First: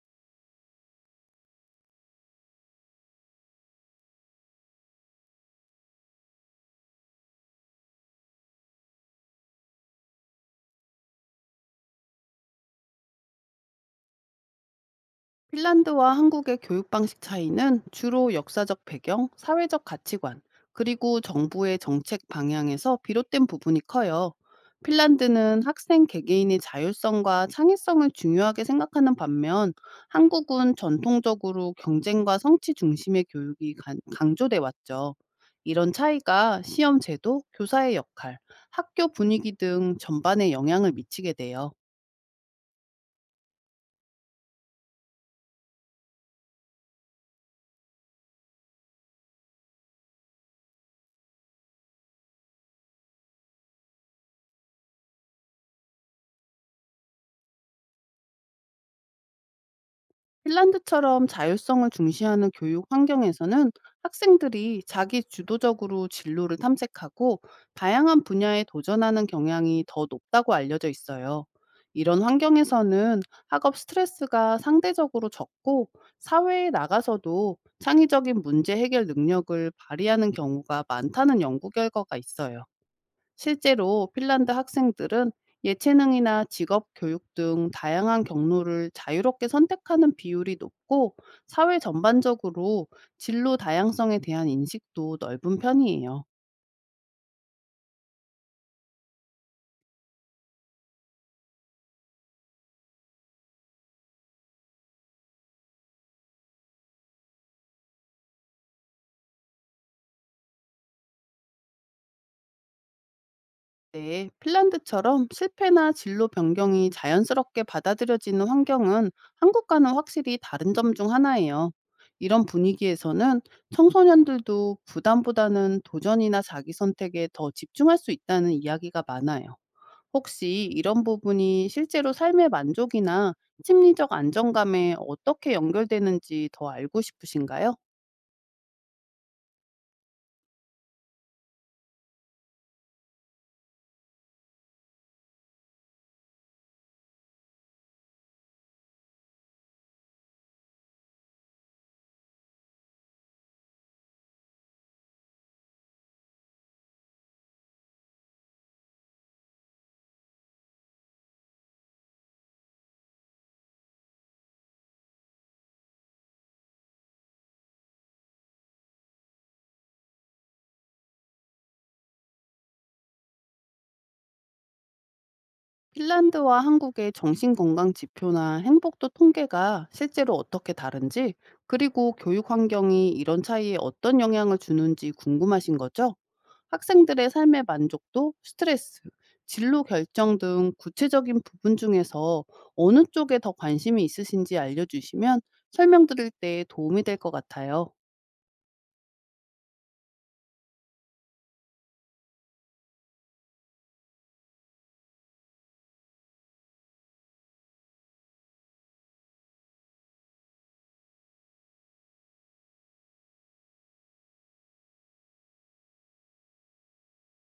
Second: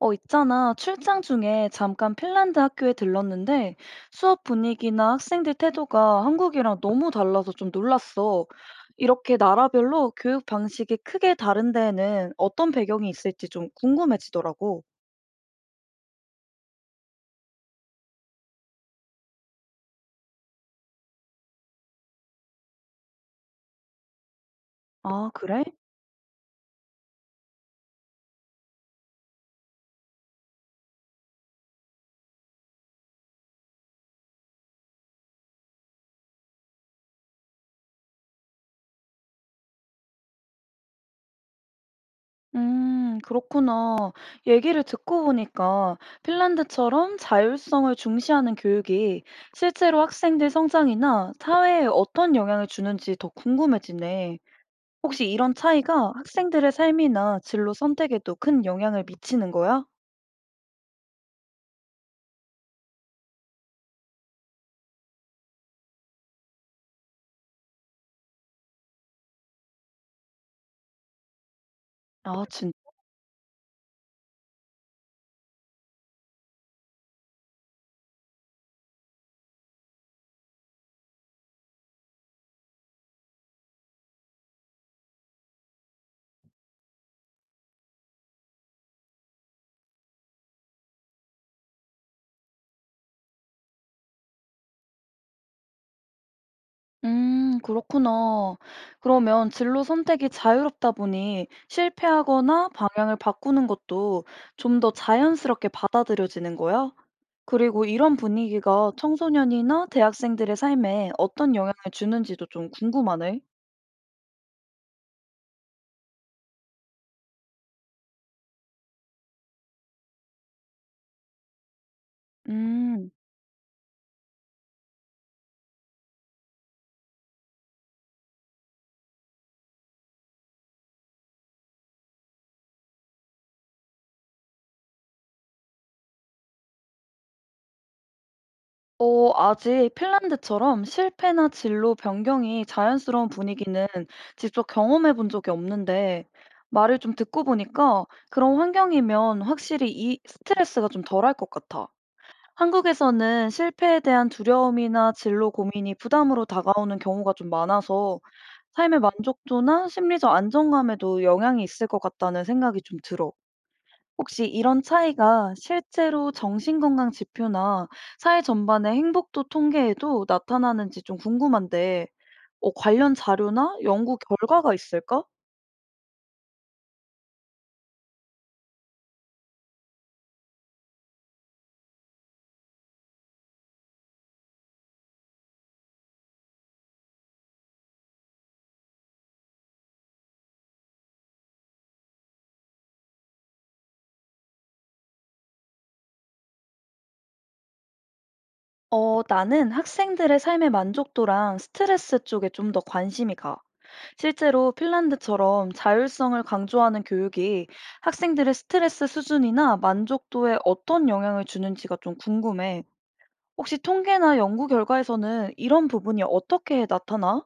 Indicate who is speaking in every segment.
Speaker 1: 있잖아. 출장 중에 잠깐 핀란드 학교에 들렀는데 수업 분위기나 학생들 태도가 한국이랑 너무 달라서 좀 놀랐어. 이렇게 나라별로 교육 방식이 크게 다른 데에는 어떤 배경이 있을지 좀 궁금해지더라고.
Speaker 2: 핀란드와 한국의 교육 방식 차이는 주로 역사적 배경, 사회적 가치관, 그리고 정부의 정책 방향에서 비롯된 부분이 커요.
Speaker 1: 아,
Speaker 2: 핀란드는
Speaker 1: 그래?
Speaker 2: 학생 개개인의 자율성과 창의성을 중요하게 생각하는 반면 한국은 전통적으로 경쟁과 성취 중심의 교육이 강조돼 왔죠. 이런 차이가 시험 제도, 교사의 역할, 학교 분위기 등 전반에 영향을 미치게 돼요.
Speaker 1: 그렇구나. 얘기를 듣고 보니까 핀란드처럼 자율성을 중시하는 교육이 실제로 학생들 성장이나 사회에 어떤 영향을 주는지 더 궁금해지네. 혹시 이런 차이가 학생들의 삶이나 진로 선택에도 큰 영향을 미치는 거야?
Speaker 2: 핀란드처럼 자율성을 중시하는 교육 환경에서는 학생들이 자기 주도적으로 진로를 탐색하고 다양한 분야에 도전하는 경향이 더 높다고 알려져 있어요. 이런
Speaker 1: 아, 진
Speaker 2: 환경에서는 학업 스트레스가 상대적으로 적고 사회에 나가서도 창의적인 문제 해결 능력을 발휘하는 경우가 많다는 연구 결과가 있어요. 실제로 핀란드 학생들은 예체능이나 직업 교육 등 다양한 경로를 자유롭게 선택하는 비율이 높고 사회 전반적으로 진로 다양성에 대한 인식도 넓은 편이에요.
Speaker 1: 그렇구나. 그러면 진로 선택이 자유롭다 보니 실패하거나 방향을 바꾸는 것도 좀 더 자연스럽게 받아들여지는 거야? 그리고 이런 분위기가 청소년이나 대학생들의 삶에 어떤 영향을 주는지도 좀 궁금하네.
Speaker 2: 네, 핀란드처럼 실패나 진로 변경이 자연스럽게 받아들여지는 환경은 한국과는 확실히 다른 점 중 하나예요. 이런
Speaker 1: 음.
Speaker 2: 분위기에서는 청소년들도 부담보다는 도전이나 자기 선택에 더 집중할 수 있다는 이야기가 많아요. 혹시 이런 부분이 실제로 삶의 만족이나 심리적 안정감에 어떻게 연결되는지 더 알고 싶으신가요?
Speaker 1: 아직 핀란드처럼 실패나 진로 변경이 자연스러운 분위기는 직접 경험해 본 적이 없는데, 말을 좀 듣고 보니까 그런 환경이면 확실히 이 스트레스가 좀 덜할 것 같아. 한국에서는 실패에 대한 두려움이나 진로 고민이 부담으로 다가오는 경우가 좀 많아서 삶의 만족도나 심리적 안정감에도 영향이 있을 것 같다는 생각이 좀 들어. 혹시 이런 차이가 실제로 정신건강 지표나 사회 전반의 행복도 통계에도 나타나는지 좀 궁금한데, 관련 자료나 연구 결과가 있을까?
Speaker 2: 핀란드와 한국의 정신건강 지표나 행복도 통계가 실제로 어떻게 다른지, 그리고 교육 환경이 이런 차이에 어떤 영향을 주는지 궁금하신 거죠? 학생들의 삶의 만족도, 스트레스, 진로 결정 등 구체적인 부분 중에서 어느 쪽에 더 관심이 있으신지 알려주시면 설명드릴 때 도움이 될 것 같아요.
Speaker 1: 나는 학생들의 삶의 만족도랑 스트레스 쪽에 좀 더 관심이 가. 실제로 핀란드처럼 자율성을 강조하는 교육이 학생들의 스트레스 수준이나 만족도에 어떤 영향을 주는지가 좀 궁금해. 혹시 통계나 연구 결과에서는 이런 부분이 어떻게 나타나?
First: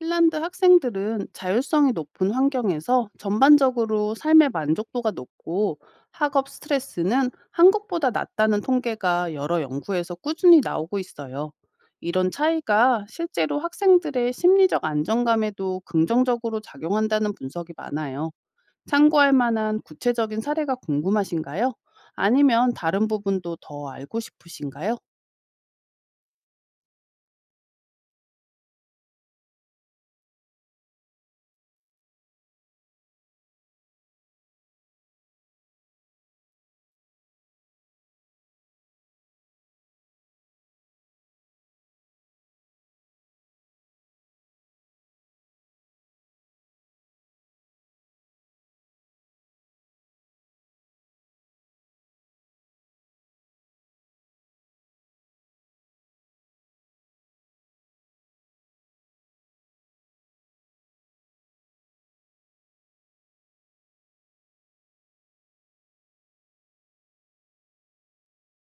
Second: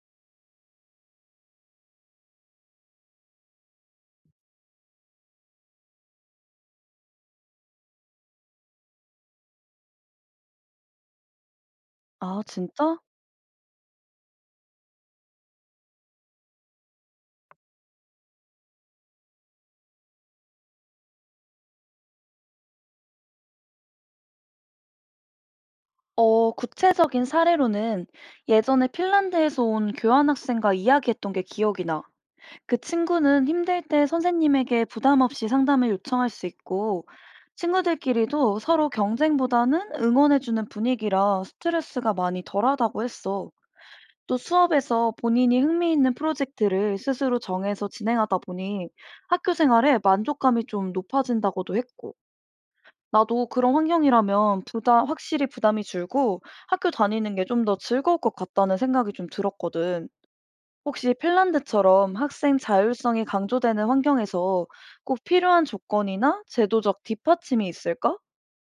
Speaker 2: 핀란드 학생들은 자율성이 높은 환경에서 전반적으로 삶의 만족도가 높고 학업 스트레스는 한국보다 낮다는 통계가 여러 연구에서 꾸준히 나오고 있어요. 이런
Speaker 1: 아, 진짜?
Speaker 2: 차이가 실제로 학생들의 심리적 안정감에도 긍정적으로 작용한다는 분석이 많아요. 참고할 만한 구체적인 사례가 궁금하신가요? 아니면 다른 부분도 더 알고 싶으신가요?
Speaker 1: 구체적인 사례로는 예전에 핀란드에서 온 교환학생과 이야기했던 게 기억이 나. 그 친구는 힘들 때 선생님에게 부담 없이 상담을 요청할 수 있고, 친구들끼리도 서로 경쟁보다는 응원해주는 분위기라 스트레스가 많이 덜하다고 했어. 또 수업에서 본인이 흥미있는 프로젝트를 스스로 정해서 진행하다 보니 학교 생활에 만족감이 좀 높아진다고도 했고. 나도 그런 환경이라면 부담, 확실히 부담이 줄고 학교 다니는 게 좀 더 즐거울 것 같다는 생각이 좀 들었거든. 혹시 핀란드처럼 학생 자율성이 강조되는 환경에서 꼭 필요한 조건이나 제도적 뒷받침이 있을까?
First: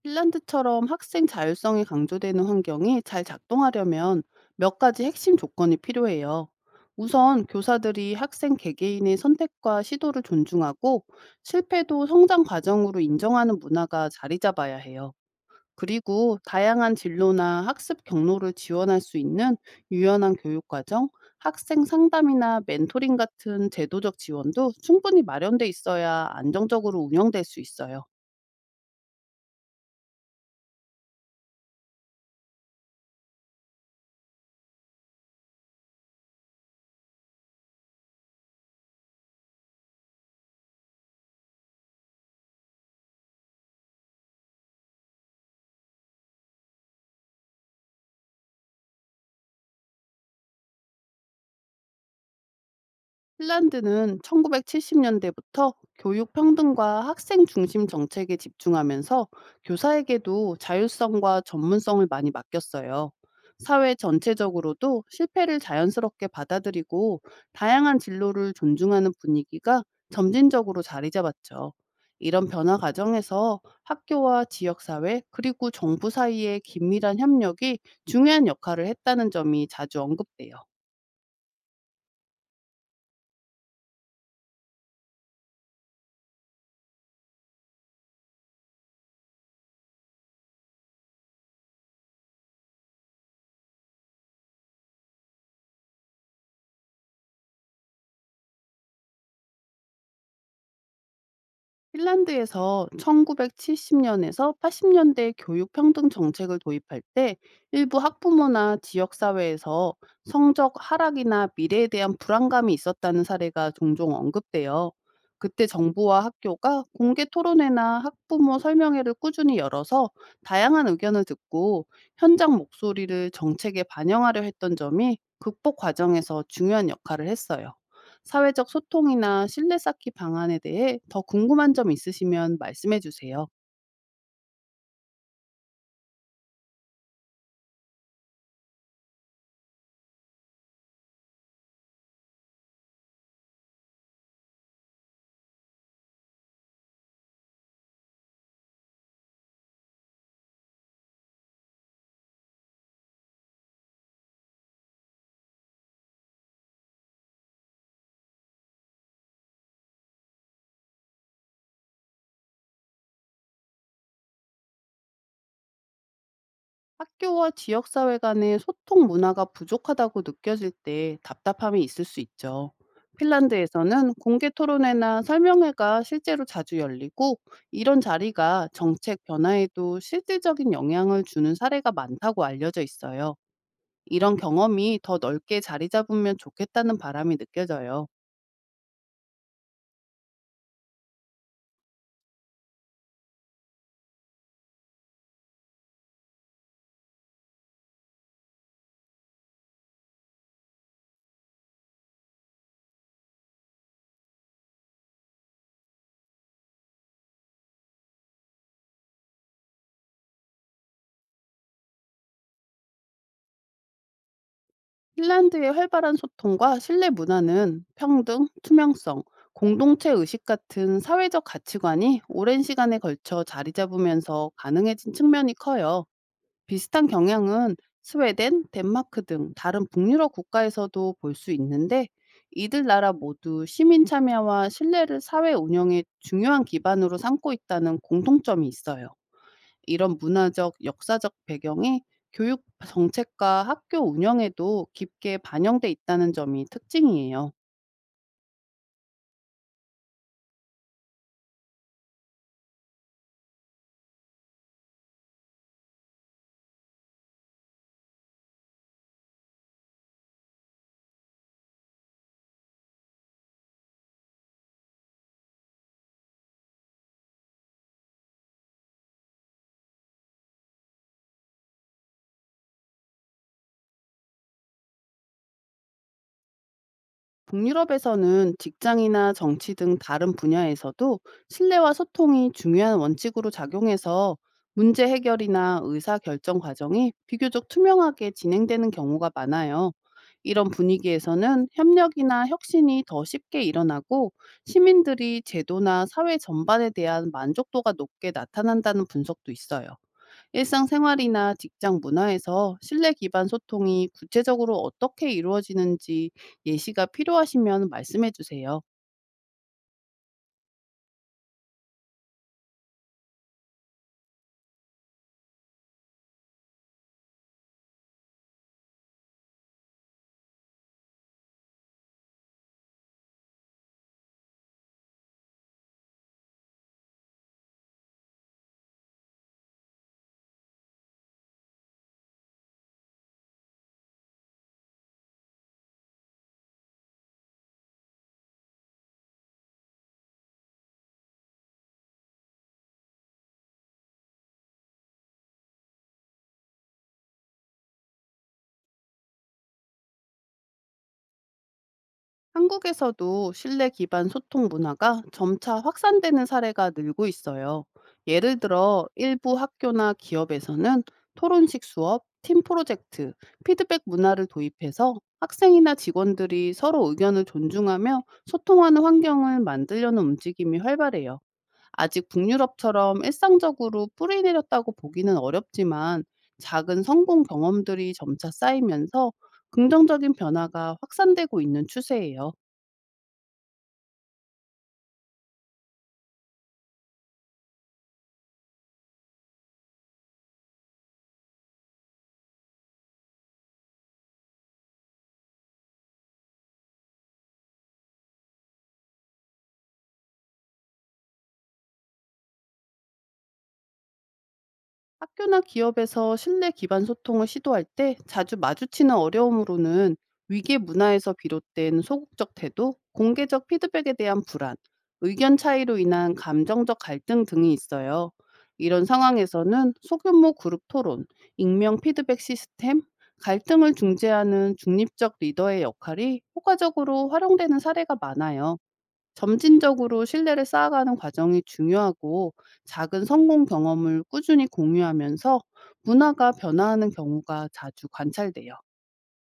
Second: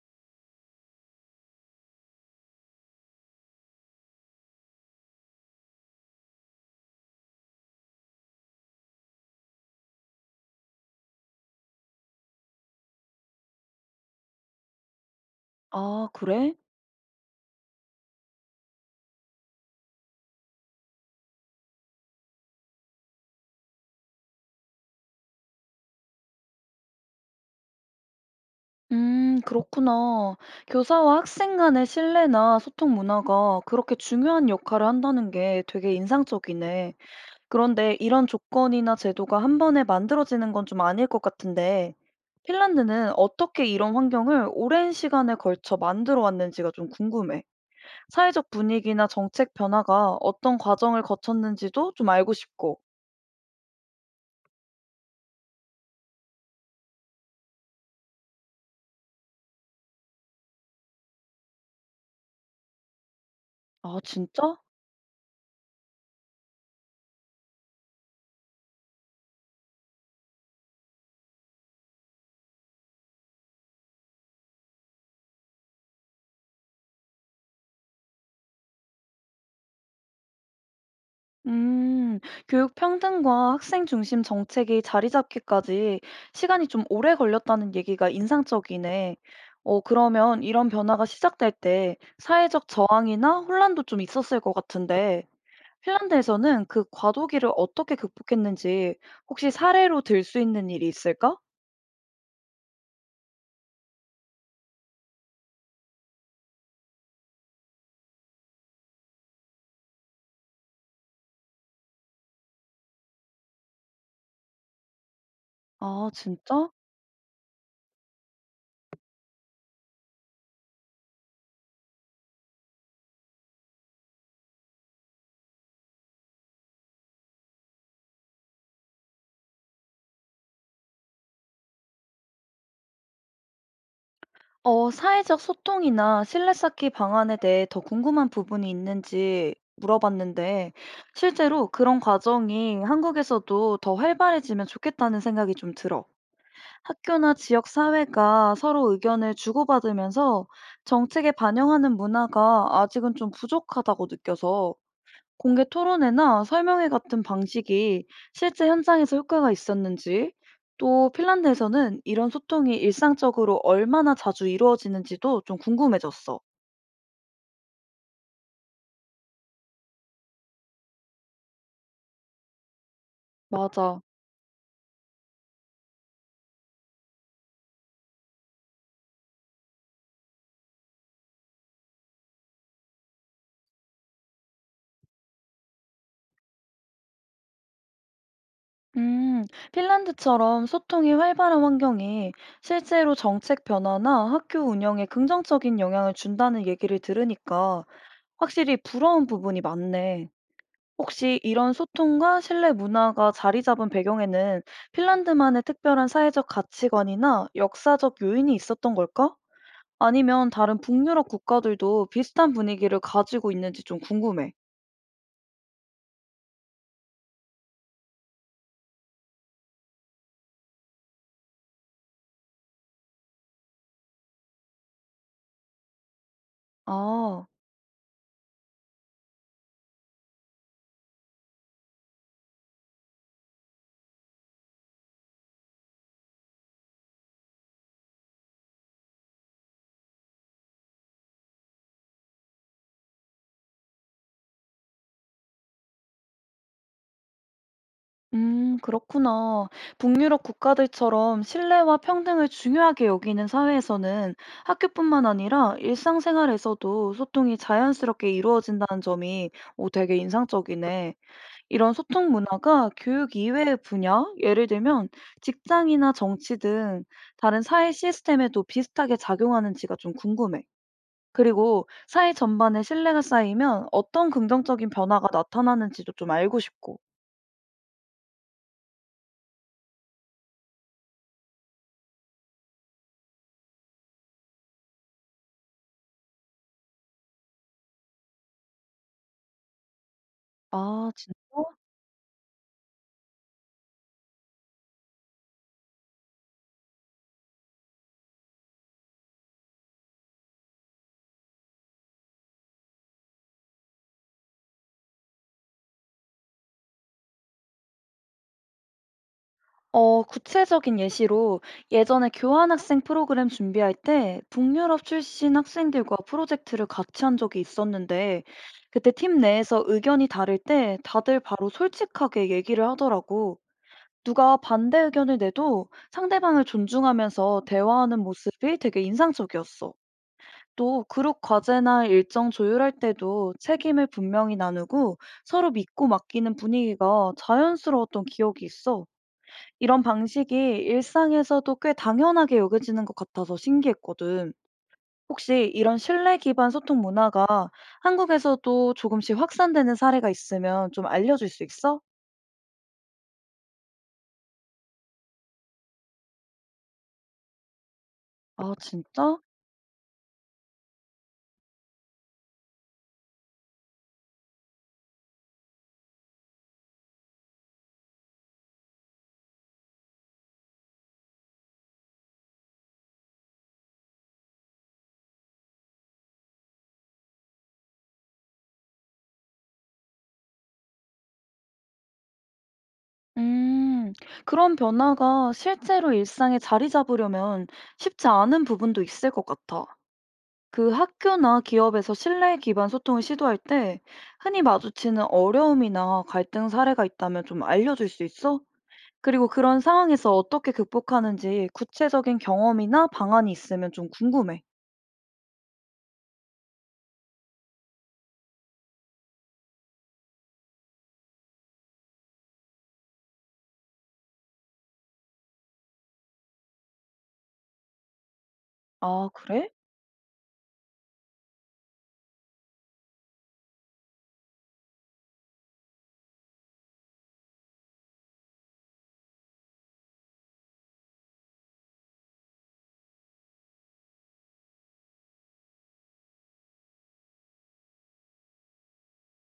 Speaker 2: 핀란드처럼 학생 자율성이 강조되는 환경이 잘 작동하려면 몇 가지 핵심 조건이 필요해요. 우선 교사들이 학생 개개인의 선택과 시도를 존중하고 실패도 성장 과정으로 인정하는 문화가 자리 잡아야 해요.
Speaker 1: 아,
Speaker 2: 그리고
Speaker 1: 그래?
Speaker 2: 다양한 진로나 학습 경로를 지원할 수 있는 유연한 교육과정, 학생 상담이나 멘토링 같은 제도적 지원도 충분히 마련돼 있어야 안정적으로 운영될 수 있어요.
Speaker 1: 그렇구나. 교사와 학생 간의 신뢰나 소통 문화가 그렇게 중요한 역할을 한다는 게 되게 인상적이네. 그런데 이런 조건이나 제도가 한 번에 만들어지는 건 좀 아닐 것 같은데, 핀란드는 어떻게 이런 환경을 오랜 시간에 걸쳐 만들어 왔는지가 좀 궁금해. 사회적 분위기나 정책 변화가 어떤 과정을 거쳤는지도 좀 알고 싶고.
Speaker 2: 핀란드는 1970년대부터 교육 평등과 학생 중심 정책에 집중하면서 교사에게도 자율성과 전문성을 많이 맡겼어요. 사회
Speaker 1: 아, 진짜?
Speaker 2: 전체적으로도 실패를 자연스럽게 받아들이고 다양한 진로를 존중하는 분위기가 점진적으로 자리 잡았죠. 이런 변화 과정에서 학교와 지역사회 그리고 정부 사이의 긴밀한 협력이 중요한 역할을 했다는 점이 자주 언급돼요.
Speaker 1: 음, 교육 평등과 학생 중심 정책이 자리 잡기까지 시간이 좀 오래 걸렸다는 얘기가 인상적이네. 그러면 이런 변화가 시작될 때 사회적 저항이나 혼란도 좀 있었을 것 같은데 핀란드에서는 그 과도기를 어떻게 극복했는지 혹시 사례로 들 수 있는 일이 있을까?
Speaker 2: 핀란드에서 1970년에서 80년대 교육 평등 정책을 도입할 때 일부 학부모나 지역 사회에서 성적 하락이나 미래에 대한 불안감이 있었다는 사례가 종종 언급돼요. 그때
Speaker 1: 아,
Speaker 2: 정부와
Speaker 1: 진짜?
Speaker 2: 학교가 공개 토론회나 학부모 설명회를 꾸준히 열어서 다양한 의견을 듣고 현장 목소리를 정책에 반영하려 했던 점이 극복 과정에서 중요한 역할을 했어요. 사회적 소통이나 신뢰 쌓기 방안에 대해 더 궁금한 점 있으시면 말씀해 주세요.
Speaker 1: 사회적 소통이나 신뢰 쌓기 방안에 대해 더 궁금한 부분이 있는지 물어봤는데, 실제로 그런 과정이 한국에서도 더 활발해지면 좋겠다는 생각이 좀 들어. 학교나 지역 사회가 서로 의견을 주고받으면서 정책에 반영하는 문화가 아직은 좀 부족하다고 느껴서 공개 토론회나 설명회 같은 방식이 실제 현장에서 효과가 있었는지, 또 핀란드에서는 이런 소통이 일상적으로 얼마나 자주 이루어지는지도 좀 궁금해졌어.
Speaker 2: 학교와 지역사회 간의 소통 문화가 부족하다고 느껴질 때 답답함이 있을 수 있죠.
Speaker 1: 맞아.
Speaker 2: 핀란드에서는 공개 토론회나 설명회가 실제로 자주 열리고 이런 자리가 정책 변화에도 실질적인 영향을 주는 사례가 많다고 알려져 있어요. 이런 경험이 더 넓게 자리 잡으면 좋겠다는 바람이 느껴져요.
Speaker 1: 음, 핀란드처럼 소통이 활발한 환경이 실제로 정책 변화나 학교 운영에 긍정적인 영향을 준다는 얘기를 들으니까 확실히 부러운 부분이 많네. 혹시 이런 소통과 신뢰 문화가 자리 잡은 배경에는 핀란드만의 특별한 사회적 가치관이나 역사적 요인이 있었던 걸까? 아니면 다른 북유럽 국가들도 비슷한 분위기를 가지고 있는지 좀 궁금해.
Speaker 2: 핀란드의 활발한 소통과 신뢰 문화는 평등, 투명성, 공동체 의식 같은 사회적 가치관이 오랜 시간에 걸쳐 자리 잡으면서 가능해진 측면이 커요. 비슷한
Speaker 1: 아,
Speaker 2: 경향은 스웨덴, 덴마크 등 다른 북유럽 국가에서도 볼 수 있는데 이들 나라 모두 시민 참여와 신뢰를 사회 운영의 중요한 기반으로 삼고 있다는 공통점이 있어요. 이런 문화적, 역사적 배경이 교육 정책과 학교 운영에도 깊게 반영돼 있다는 점이 특징이에요.
Speaker 1: 그렇구나. 북유럽 국가들처럼 신뢰와 평등을 중요하게 여기는 사회에서는 학교뿐만 아니라 일상생활에서도 소통이 자연스럽게 이루어진다는 점이 오, 되게 인상적이네. 이런 소통 문화가 교육 이외의 분야, 예를 들면 직장이나 정치 등 다른 사회 시스템에도 비슷하게 작용하는지가 좀 궁금해. 그리고 사회 전반에 신뢰가 쌓이면 어떤 긍정적인 변화가 나타나는지도 좀 알고 싶고.
Speaker 2: 북유럽에서는 직장이나 정치 등 다른 분야에서도 신뢰와 소통이 중요한 원칙으로 작용해서 문제 해결이나 의사 결정 과정이 비교적 투명하게 진행되는 경우가 많아요. 이런
Speaker 1: 아, 진짜?
Speaker 2: 분위기에서는 협력이나 혁신이 더 쉽게 일어나고 시민들이 제도나 사회 전반에 대한 만족도가 높게 나타난다는 분석도 있어요. 일상생활이나 직장 문화에서 신뢰 기반 소통이 구체적으로 어떻게 이루어지는지 예시가 필요하시면 말씀해 주세요.
Speaker 1: 구체적인 예시로 예전에 교환학생 프로그램 준비할 때 북유럽 출신 학생들과 프로젝트를 같이 한 적이 있었는데 그때 팀 내에서 의견이 다를 때 다들 바로 솔직하게 얘기를 하더라고. 누가 반대 의견을 내도 상대방을 존중하면서 대화하는 모습이 되게 인상적이었어. 또 그룹 과제나 일정 조율할 때도 책임을 분명히 나누고 서로 믿고 맡기는 분위기가 자연스러웠던 기억이 있어. 이런 방식이 일상에서도 꽤 당연하게 여겨지는 것 같아서 신기했거든. 혹시 이런 신뢰 기반 소통 문화가 한국에서도 조금씩 확산되는 사례가 있으면 좀 알려줄 수 있어?
Speaker 2: 한국에서도 신뢰 기반 소통 문화가 점차 확산되는 사례가 늘고 있어요. 예를
Speaker 1: 아,
Speaker 2: 들어
Speaker 1: 진짜?
Speaker 2: 일부 학교나 기업에서는 토론식 수업, 팀 프로젝트, 피드백 문화를 도입해서 학생이나 직원들이 서로 의견을 존중하며 소통하는 환경을 만들려는 움직임이 활발해요. 아직 북유럽처럼 일상적으로 뿌리 내렸다고 보기는 어렵지만 작은 성공 경험들이 점차 쌓이면서 긍정적인 변화가 확산되고 있는 추세예요.
Speaker 1: 음, 그런 변화가 실제로 일상에 자리 잡으려면 쉽지 않은 부분도 있을 것 같아. 그 학교나 기업에서 신뢰 기반 소통을 시도할 때 흔히 마주치는 어려움이나 갈등 사례가 있다면 좀 알려줄 수 있어? 그리고 그런 상황에서 어떻게 극복하는지 구체적인 경험이나 방안이 있으면 좀 궁금해.
Speaker 2: 학교나 기업에서 신뢰 기반 소통을 시도할 때 자주 마주치는 어려움으로는 위계 문화에서 비롯된 소극적 태도, 공개적 피드백에 대한 불안, 의견 차이로 인한 감정적 갈등 등이 있어요. 이런
Speaker 1: 아, 그래?
Speaker 2: 상황에서는 소규모 그룹 토론, 익명 피드백 시스템, 갈등을 중재하는 중립적 리더의 역할이 효과적으로 활용되는 사례가 많아요. 점진적으로 신뢰를 쌓아가는 과정이 중요하고 작은 성공 경험을 꾸준히 공유하면서 문화가 변화하는 경우가 자주 관찰돼요.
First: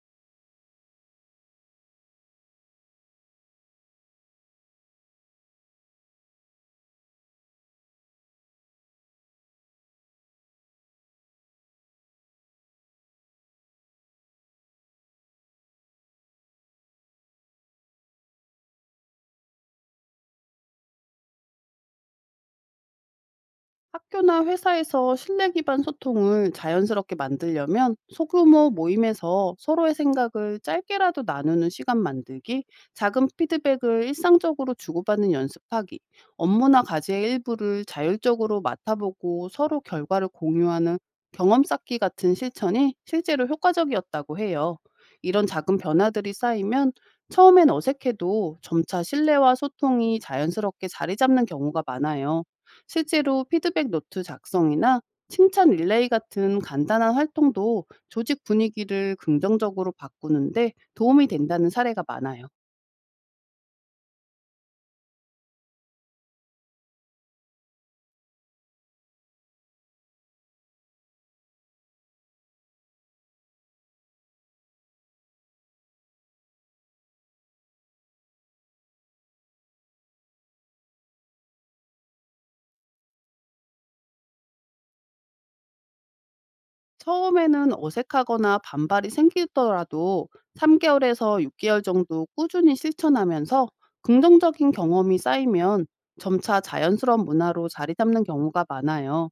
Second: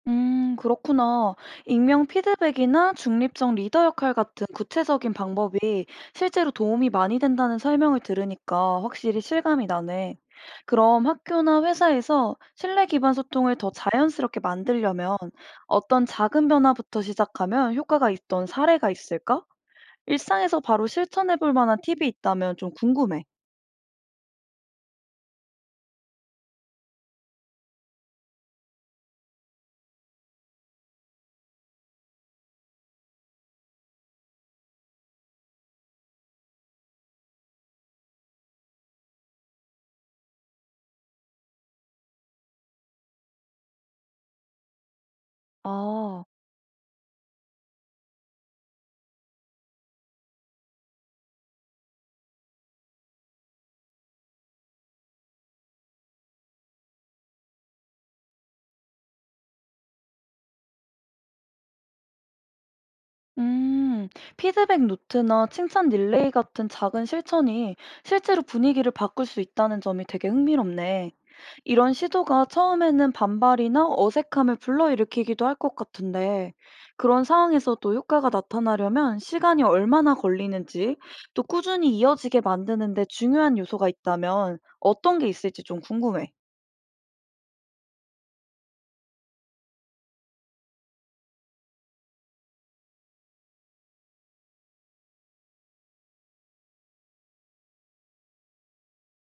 Speaker 1: 그렇구나. 익명 피드백이나 중립적 리더 역할 같은 구체적인 방법이 실제로 도움이 많이 된다는 설명을 들으니까 확실히 실감이 나네. 그럼 학교나 회사에서 신뢰 기반 소통을 더 자연스럽게 만들려면 어떤 작은 변화부터 시작하면 효과가 있던 사례가 있을까? 일상에서 바로 실천해 볼 만한 팁이 있다면 좀 궁금해.
Speaker 2: 학교나 회사에서 신뢰 기반 소통을 자연스럽게 만들려면 소규모 모임에서 서로의 생각을 짧게라도 나누는 시간 만들기, 작은 피드백을 일상적으로 주고받는 연습하기, 업무나 과제의 일부를 자율적으로 맡아보고 서로 결과를 공유하는 경험 쌓기 같은 실천이 실제로 효과적이었다고 해요. 이런 작은
Speaker 1: 아.
Speaker 2: 변화들이 쌓이면 처음엔 어색해도 점차 신뢰와 소통이 자연스럽게 자리 잡는 경우가 많아요. 실제로 피드백 노트 작성이나 칭찬 릴레이 같은 간단한 활동도 조직 분위기를 긍정적으로 바꾸는데 도움이 된다는 사례가 많아요.
Speaker 1: 음, 피드백 노트나 칭찬 릴레이 같은 작은 실천이 실제로 분위기를 바꿀 수 있다는 점이 되게 흥미롭네. 이런 시도가 처음에는 반발이나 어색함을 불러일으키기도 할 것 같은데, 그런 상황에서도 효과가 나타나려면 시간이 얼마나 걸리는지, 또 꾸준히 이어지게 만드는데 중요한 요소가 있다면 어떤 게 있을지 좀 궁금해.
Speaker 2: 처음에는 어색하거나 반발이 생기더라도 3개월에서 6개월 정도 꾸준히 실천하면서 긍정적인 경험이 쌓이면 점차 자연스러운 문화로 자리 잡는 경우가 많아요.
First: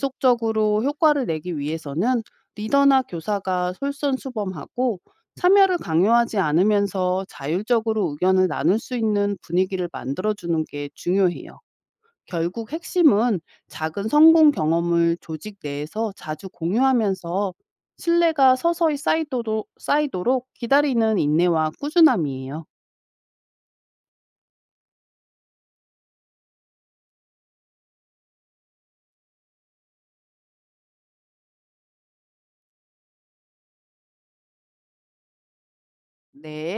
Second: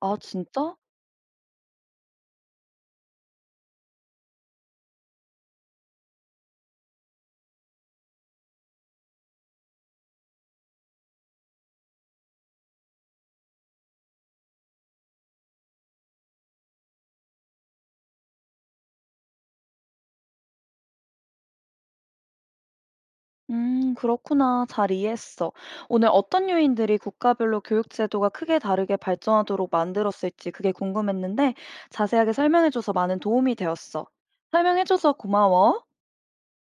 Speaker 1: 아, 진짜?
Speaker 2: 효과를 내기 위해서는 리더나 교사가 솔선수범하고 참여를 강요하지 않으면서 자율적으로 의견을 나눌 수 있는 분위기를 만들어주는 게 중요해요. 결국 핵심은 작은 성공 경험을 조직 내에서 자주 공유하면서 신뢰가 서서히 쌓이도록, 쌓이도록 기다리는 인내와 꾸준함이에요.
Speaker 1: 그렇구나. 잘 이해했어. 오늘 어떤 요인들이 국가별로 교육제도가 크게 다르게 발전하도록 만들었을지 그게 궁금했는데 자세하게 설명해줘서 많은 도움이 되었어. 설명해줘서 고마워.
Speaker 2: 네.